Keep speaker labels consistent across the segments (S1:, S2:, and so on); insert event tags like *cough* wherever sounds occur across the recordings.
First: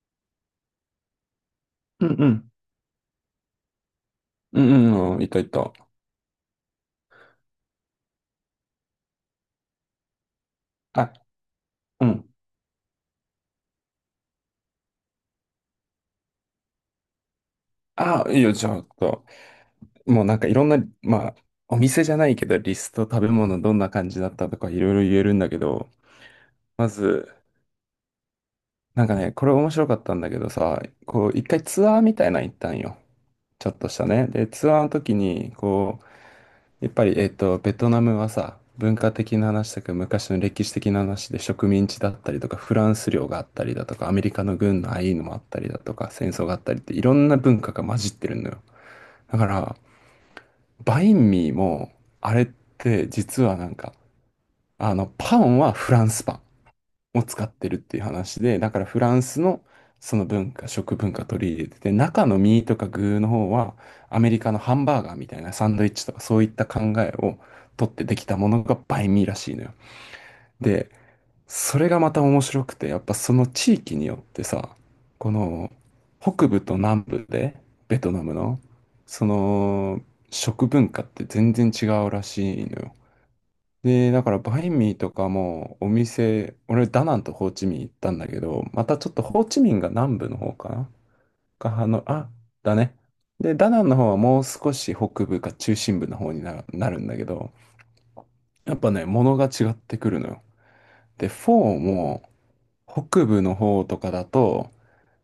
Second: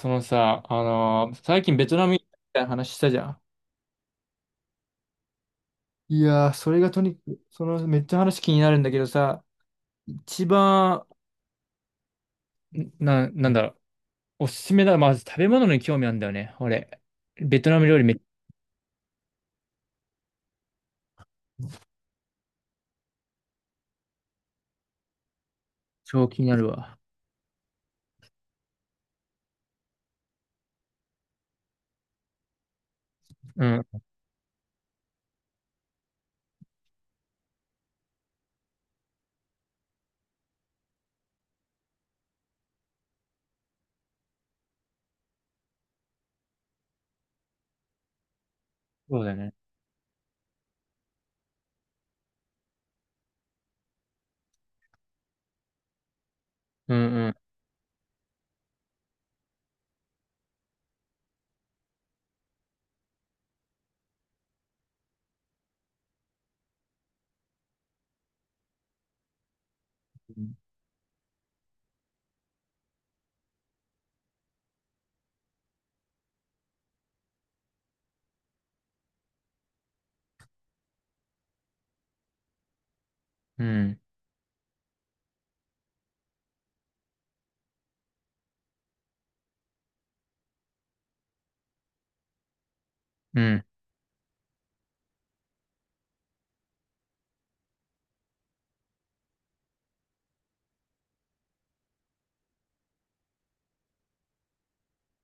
S1: そのさ、最近ベトナ
S2: うん
S1: ム行っ
S2: う
S1: たみ
S2: ん。
S1: たいな話したじゃん。
S2: うんうんうん。いたいた。
S1: いやー、それがとにかく、そのめっちゃ話気になるんだけどさ、一番、
S2: あ、うん。
S1: なんだろう、おすすめだ。まず食べ物に興味あるんだよね、俺。ベトナム料理めっ
S2: あ、いいよ、じゃあ、ちょっともうなんかいろんな、まあ、お店じゃないけど、リスト、食べ物どんな感じだったとかいろいろ言えるんだけど、
S1: ちゃ気になる
S2: ま
S1: わ。
S2: ず、なんかね、これ面白かったんだけどさ、こう、一回ツアーみたいなの行ったんよ。
S1: う
S2: ちょっ
S1: ん。
S2: としたね。で、ツアーの時に、こう、やっぱり、ベトナムはさ、文化的な話とか昔の歴史的な話で植民地だったりとか、フランス領があったりだとか、アメリカの軍のああいうのもあったりだとか、戦争があったりっていろんな文化が混じってるのよ。
S1: そうだよ
S2: だか
S1: ね。
S2: ら、バインミーも、あれって実はなんか、あの、パンはフランスパン
S1: うん
S2: を
S1: うん。
S2: 使ってるっていう話で、だからフランスのその文化、食文化取り入れてて、中のミーとか具の方はアメリカのハンバーガーみたいなサンドイッチとかそういった考えを取ってできたものがバインミーらしいのよ。で、それがまた面白くて、やっぱその地域によってさ、この北部と南部でベトナムのその食文化って全然違うらしいのよ。
S1: うん。
S2: で、だからバインミーとかもお店、俺ダナンとホーチミン行ったんだけど、またちょっとホーチミンが南部の方かなが、あの、あ、だね。
S1: う
S2: で、
S1: ん。
S2: ダナンの方はもう少し北部か中心部の方になるんだけど、やっぱね、物が違ってくるのよ。で、フォーも北部の方とかだと、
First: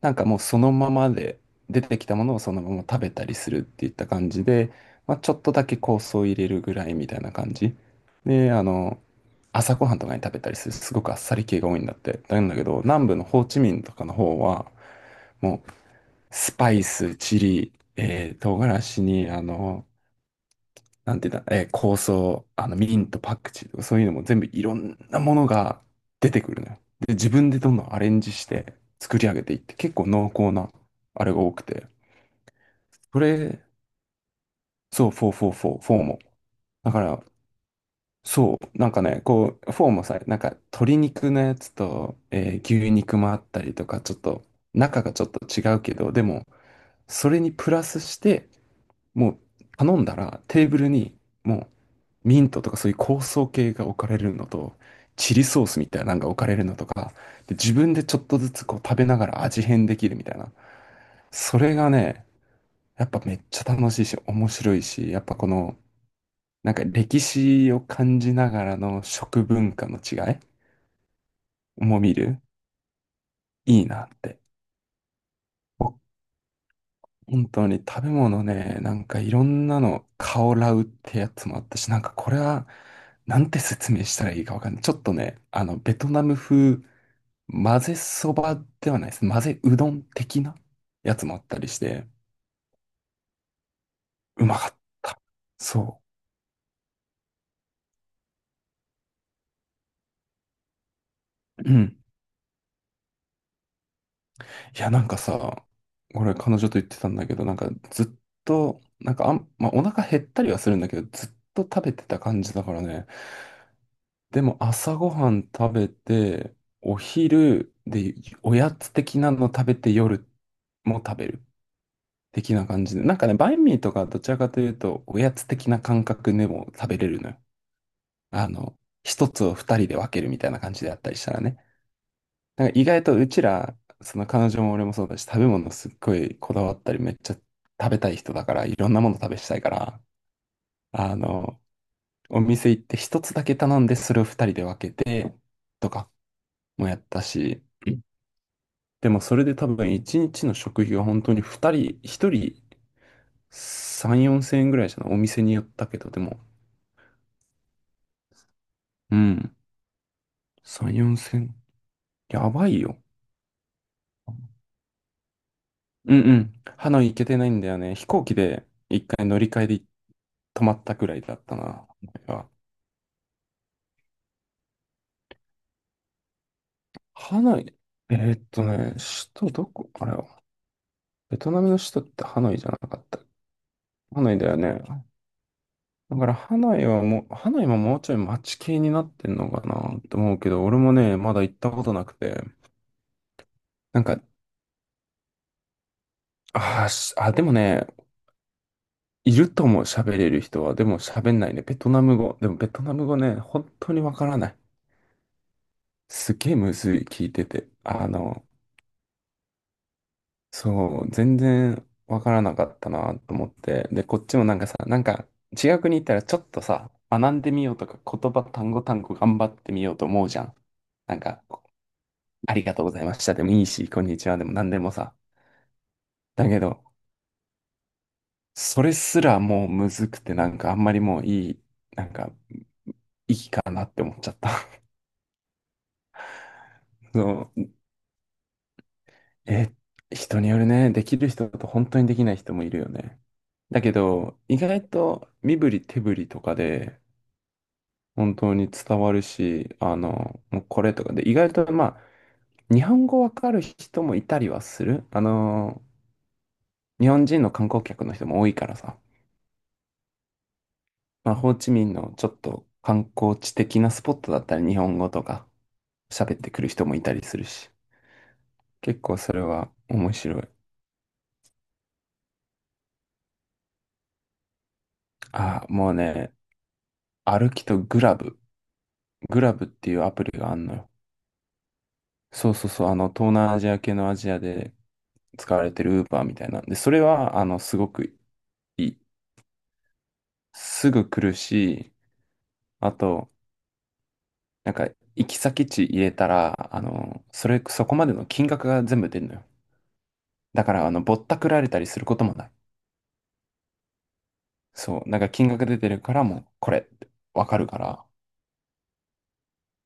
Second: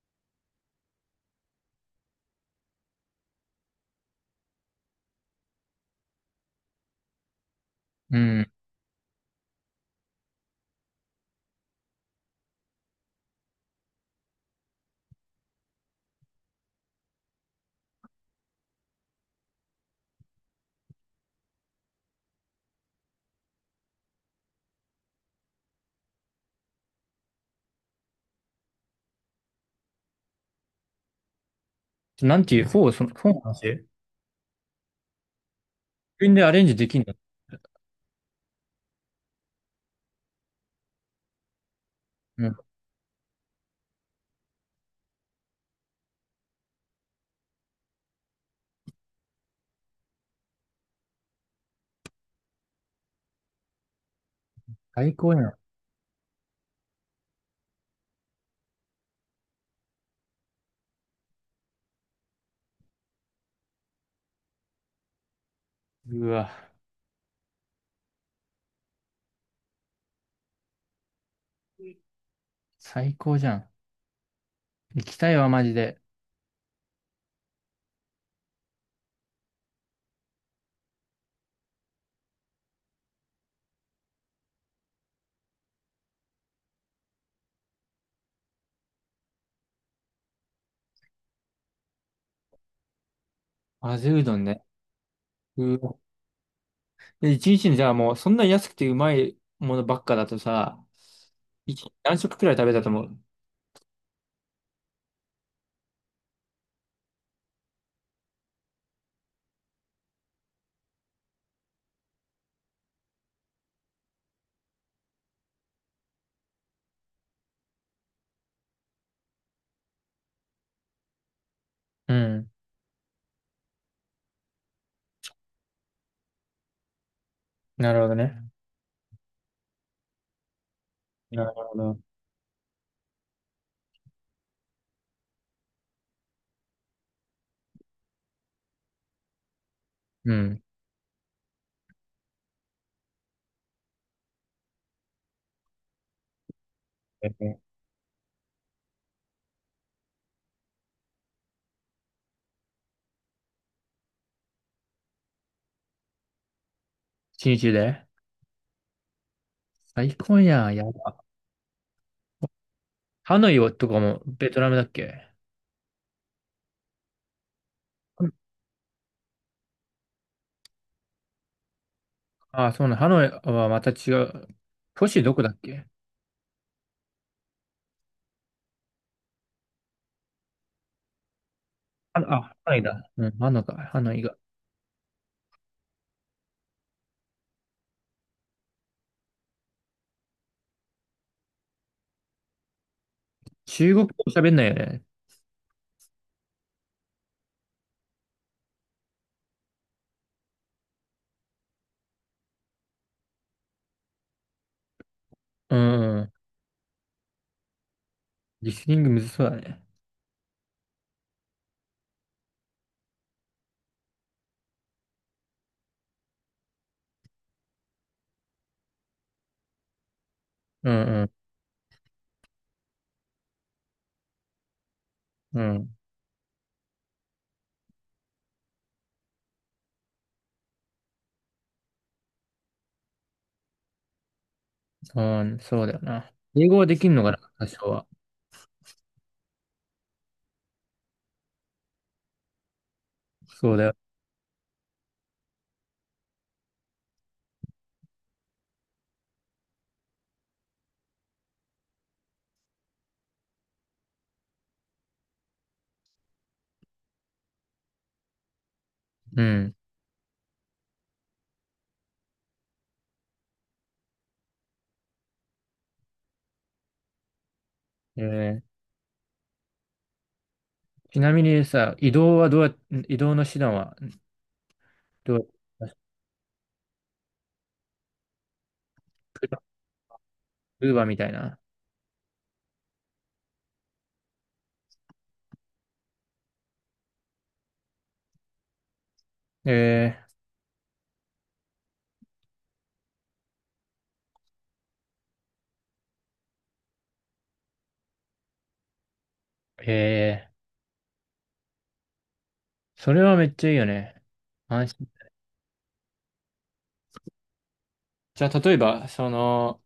S2: なんかもうそのままで出てきたものをそのまま食べたりするっていった感じで、まあ、ちょっとだけ香草を入れるぐらいみたいな感じ
S1: う
S2: で
S1: ん。
S2: あの朝ごはんとかに食べたりするすごくあっさり系が多いんだってなんだけど、南部のホーチミンとかの方はもうスパイスチリ、唐辛子にあのなんていうんだ、香草、あの、ミント、パクチーとかそういうのも全部いろんなものが出てくるのよ。で、自分でどんどんアレンジして作り上げていって、結構濃厚なあれが多くて。
S1: なんていう、フォー、その、
S2: そ
S1: フォーの
S2: れ、
S1: 話自
S2: そう、フォーフォーフォー、フォーも。
S1: 分でアレンジで
S2: だ
S1: き
S2: か
S1: んだ。
S2: ら、そう、なんかね、こう、フォーもさ、なんか鶏肉のやつと、
S1: うん。
S2: 牛肉もあったりとか、ちょっと、中がちょっと違うけど、でも、それにプラスして、もう頼んだらテーブルにもうミントとかそういう香草系が置かれるのと、
S1: 最
S2: チ
S1: 高
S2: リ
S1: やん。
S2: ソースみたいなのが置かれるのとか、で、自分でちょっとずつこう食べながら味変できるみたいな。それがね、やっぱめっちゃ楽しいし、面白いし、やっぱこの、
S1: うわ、
S2: なんか歴史を感じながらの食文化の違いも見る、
S1: 最高じゃん。
S2: いいなって。
S1: 行きたいわ、マジで。
S2: 本当に食べ物ね、なんかいろんなの、カオラウってやつもあったし、なんかこれは、なんて説明したらいいかわかんない。ちょっとね、あの、ベトナム風、混ぜそばではないです。混ぜうどん的なやつもあったりして、
S1: 混ぜうどん
S2: うま
S1: ね。
S2: かった。
S1: うわ。
S2: そ
S1: で、一日にじゃあもう、そんな安くてうまいものばっかだとさ、
S2: う。う
S1: 一日
S2: ん。
S1: 何食くらい食べたと思う？
S2: いや、なんかさ、俺彼女と言ってたんだけど、なんかずっと、なんかあん、まあ、お腹減ったりはするんだけど、ずっと食べてた感じだからね、でも朝ごはん食べて、お昼でおやつ的なの食べて夜も食べる
S1: うん。
S2: 的な感じで。なんかね、バインミーとかどちらかというと、おやつ的な感覚でも食べれるのよ。
S1: なるほどね。
S2: あの、一つを二人で分けるみたいな感じであったりしたら
S1: なる
S2: ね。
S1: ほど。
S2: なんか意外とうちら、その彼女も俺もそうだし、食べ物すっごいこだわったり、めっちゃ食べたい人だから、いろんなもの食べしたいから、
S1: うん。
S2: あの、お店行って一つだけ頼んで、それを二人で分けて、とかもやった
S1: え
S2: し、
S1: え。
S2: でもそれで多分一日の食費が本当に二人、一人3、4千円ぐらいじゃない？お店によったけど、でも。
S1: 一日で。
S2: うん。
S1: 最高やん。や
S2: 3、4
S1: ば。
S2: 千円。やばいよ。
S1: ハノイはとかもベトナムだっけ？
S2: うんうん。ハノイ行けてないんだよね。飛行機で一回乗り換えで泊まったくらいだったな。
S1: ああ、そうなの。ハノイはまた違う。都市どこだっけ？
S2: ハノイ、えーっとね、首都どこあれは、ベトナムの首都っ
S1: あ、
S2: てハ
S1: あ、
S2: ノ
S1: ハ
S2: イじゃ
S1: ノ
S2: な
S1: イ
S2: か
S1: だ。
S2: った？
S1: うん、ハノイか。ハノ
S2: ハ
S1: イ
S2: ノ
S1: が。
S2: イだよね。だからハノイはもう、ハノイももうちょい街系になってんのかなって思うけど、俺もね、まだ行ったことなくて。
S1: 中
S2: な
S1: 国
S2: ん
S1: 語
S2: か、
S1: 喋んないよね。
S2: あーしあ、でもね、いると思う、喋れる人は。でも喋んないね。ベトナム語。でもベトナム語ね、本当にわからない。
S1: うんうん。
S2: すげえむずい、聞いてて。あの、
S1: リスニングむずそうだね。
S2: そう、全然わからなかったなと思って。で、こっちもなんかさ、なんか違う国行ったらちょっとさ、学んでみようとか、言葉単語単語頑張ってみようと思うじゃん。
S1: う
S2: なん
S1: ん
S2: か、ありがとうございましたでもいいし、こんにちはでも何でもさ。
S1: うん。うん。
S2: だけど、それすらもうむずくて、なんかあんまりもういい、なんか、だなって思っちゃった。
S1: そう、そうだよな。英語はでき
S2: *laughs*
S1: んのかな、
S2: そう、
S1: 多少は。
S2: え、人によるね、できる人と本当にできない人もいるよね。
S1: そう
S2: だ
S1: だ
S2: け
S1: よ。
S2: ど、意外と身振り手振りとかで本当に伝わるし、あの、もうこれとかで、意外とまあ、日本語わかる人もいたりはする。あの、日本人の観光客の人も多いからさ、
S1: うん。
S2: まあ、ホーチミンのちょっと観光地的なスポットだったら日本語とか喋ってくる人もいたりするし、
S1: えー、
S2: 結構それは面白い。
S1: ちなみにさ、移動はどう移動の手段はどう
S2: ああ、
S1: やっ
S2: もう
S1: て？
S2: ね、歩きとグラブ。グラブっていうアプリがあんのよ。
S1: ウーバーみたいな。
S2: そうそうそう。あの、東南アジア系のアジアで使われてるウーバーみたいなんで、それは、あの、すごくいい。
S1: え
S2: すぐ来るし、あと、なんか、行き先地入れたら、あの、それ、そこまでの金額が全部出るのよ。
S1: ー、え
S2: だから、あの、ぼったくられたりすることもない。
S1: ー、それはめっちゃいいよね。安
S2: そ
S1: 心。
S2: う。なんか、金額出てるから、もう、これってわかるから。
S1: じゃあ、例えば、その、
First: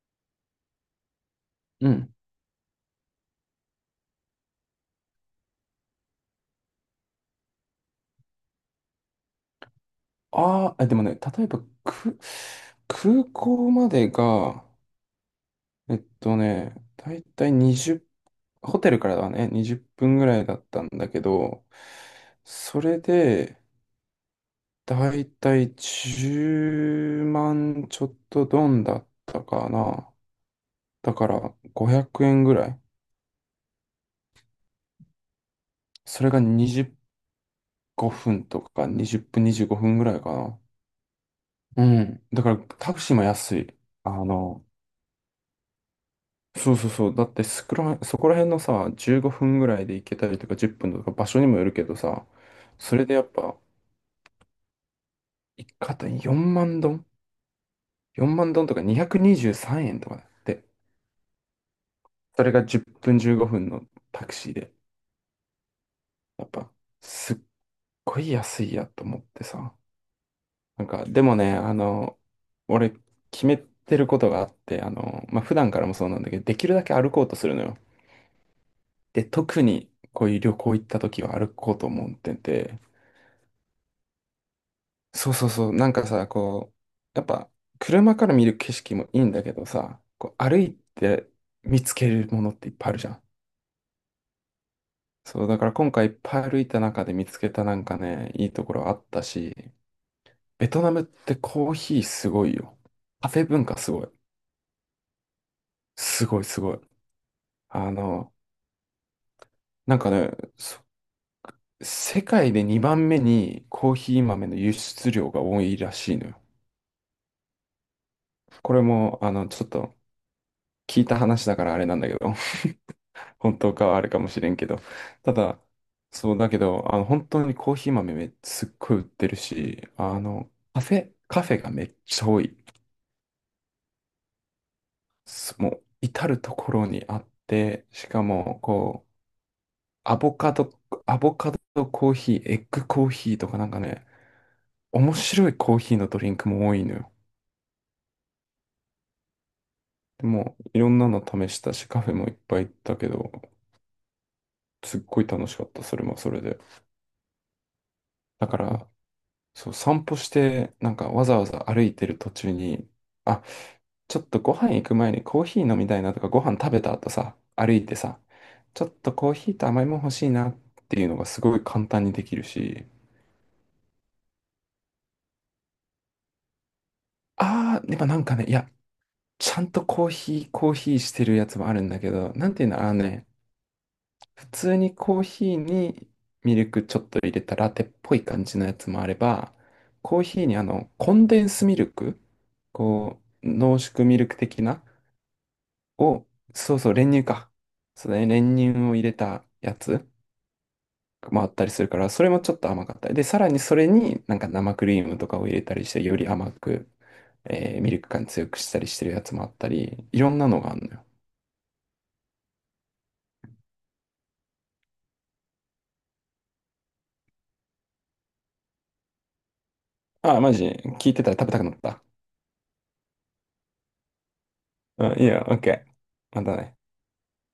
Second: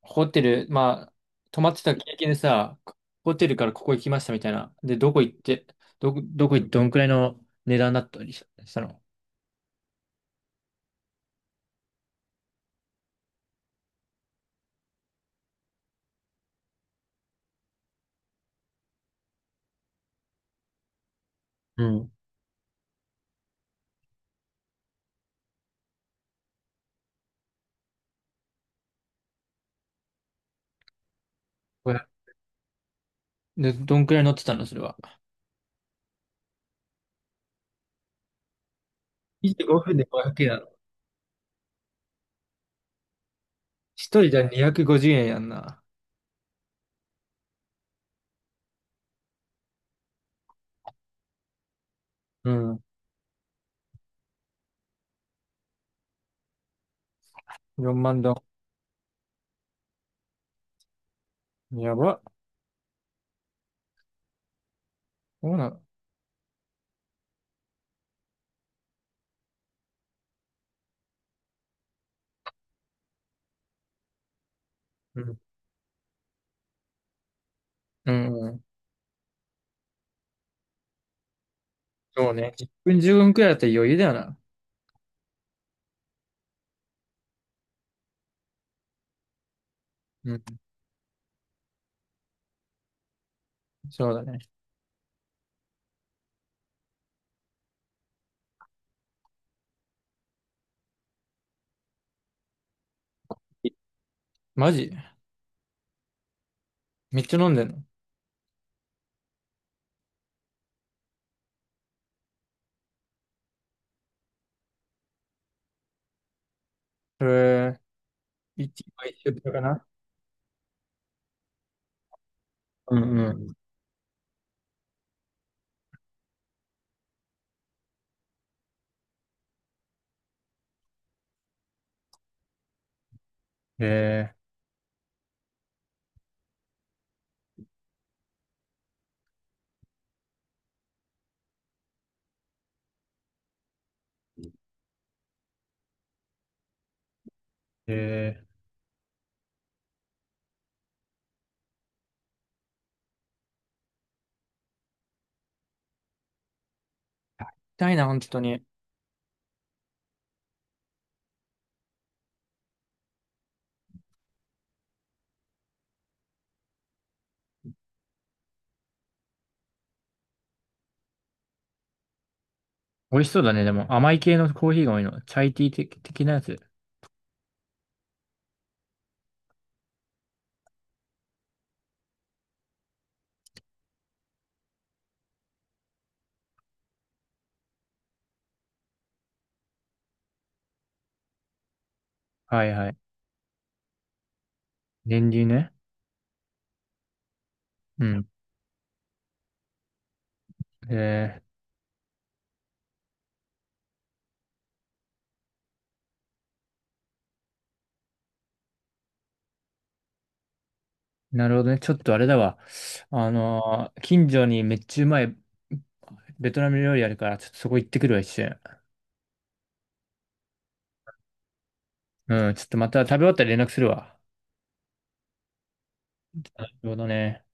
S1: ホテル、まあ、泊まって
S2: う
S1: た
S2: ん。
S1: 経験でさ、ホテルからここ行きましたみたいな。で、どこ行って、どこ行って、どんくらいの値段だったりしたの？
S2: あーあ、でもね、例えば、空港までが、だいたい20、ホテルからはね、20分ぐらいだったんだけど、
S1: うん。
S2: それで、だいたい10万ちょっとドンだったかな。だから
S1: これ
S2: 500円ぐらい。
S1: で、どんくらい乗ってたのそれは。
S2: それが25分とか20分、
S1: 25
S2: 25
S1: 分
S2: 分ぐ
S1: で
S2: らい
S1: 500
S2: か
S1: 円な
S2: な。
S1: の？
S2: うん。だからタクシーも安い。あ
S1: 一人じゃ
S2: の、
S1: 250円やんな。
S2: そうそうそう。だってそこら辺のさ、15分ぐらいで行けたりとか10分とか場所にもよるけどさ、
S1: うん。
S2: それでやっぱ一肩4万丼
S1: 4万ド
S2: ?4
S1: ン。
S2: 万丼とか223円とかだって。
S1: やば。
S2: それが10分15分のタクシーで。
S1: そうなの。
S2: やっぱ、すっごい安いやと思ってさ。なんか、でもね、あの、俺、決めてることがあって、あ
S1: う
S2: の、
S1: ん。
S2: まあ、普段からもそうなんだけど、できるだけ歩こうとするのよ。
S1: うん。うん。
S2: で、特にこういう旅行行った時は歩こうと思っ
S1: そう
S2: て
S1: ね。1
S2: て、
S1: 分、15分くらいだったら余裕だよな。
S2: そうそうそう、なんかさ、こう、やっぱ、車から見る景色もいいんだけどさ、
S1: う
S2: こ
S1: ん。
S2: う歩いて見つけるものっていっぱいあるじゃん。
S1: そうだね。
S2: そう、だから今回いっぱい歩いた中で見つけたなんかね、いいところあったし、ベトナムってコーヒーすごいよ。カフェ文
S1: い、
S2: 化すごい。
S1: マジ？
S2: すごいすごい。
S1: めっちゃ飲んでんの？
S2: あの、なんかね、そ世界で2番目にコーヒー豆の輸出量が多いらしいのよ。
S1: それ、
S2: これ
S1: 一杯
S2: も、
S1: 一
S2: あ
S1: 緒
S2: の、
S1: か
S2: ちょっ
S1: な？
S2: と聞いた話だからあれなんだけど、
S1: うん
S2: *laughs*
S1: う
S2: 本当かはあれかもしれんけど、ただ、そうだけど、あの、本当にコーヒー豆すっごい売ってるし、あの、カフェ、カフェがめっちゃ多い。
S1: ん。え
S2: もう至るところにあって、しかもこう、アボカド、アボカドコーヒー、エッグコーヒーとかなんかね、面白いコーヒーのドリンクも多いのよ。
S1: ー、え
S2: でも、いろんなの試したし、カフェもいっぱい行ったけど、すっごい楽しかった、それもそれで。
S1: ー。痛いな、本当
S2: だか
S1: に。
S2: ら、そう、散歩して、なんかわざわざ歩いてる途中に、あ、ちょっとご飯行く前にコーヒー飲みたいなとか、ご飯食べた後さ、歩いてさ、ちょっとコーヒーと甘いもん欲しいなっていうのがすごい簡単にできるし、
S1: 美味しそうだね。でも、甘い系のコーヒーが多いの？チャイティー的、的なやつ。
S2: あー、やっぱなんかね、いや、ちゃんとコーヒー、コーヒーしてるやつもあるんだけど、なんていうの、あのね、普通にコーヒーにミルクちょっと入れたラテっぽい感じのやつもあれば、コーヒーにあの、コンデンスミルク、
S1: はいはい。
S2: こう、濃縮ミルク的な、
S1: 練乳ね。
S2: を、そうそう、練乳か。
S1: う
S2: そうだね、
S1: ん。
S2: 練乳を入れたやつも
S1: え
S2: あったりするから、それもちょっと甘かったり。で、さらにそれになんか生クリームとかを入れたりして、より甘く、ミルク感強くしたりしてるやつもあったり、いろんなのがあるのよ。
S1: ー、なるほどね。ちょっとあれだわ。近所にめっちゃうまいベトナム料理あるから、ちょっとそこ行ってくるわ、一瞬。
S2: ああ、マジ、聞いてたら食べたくなった。
S1: うん、ちょっとまた食べ終わったら連絡するわ。
S2: うん、いいよ、オッケー。また
S1: なる
S2: ね。
S1: ほどね。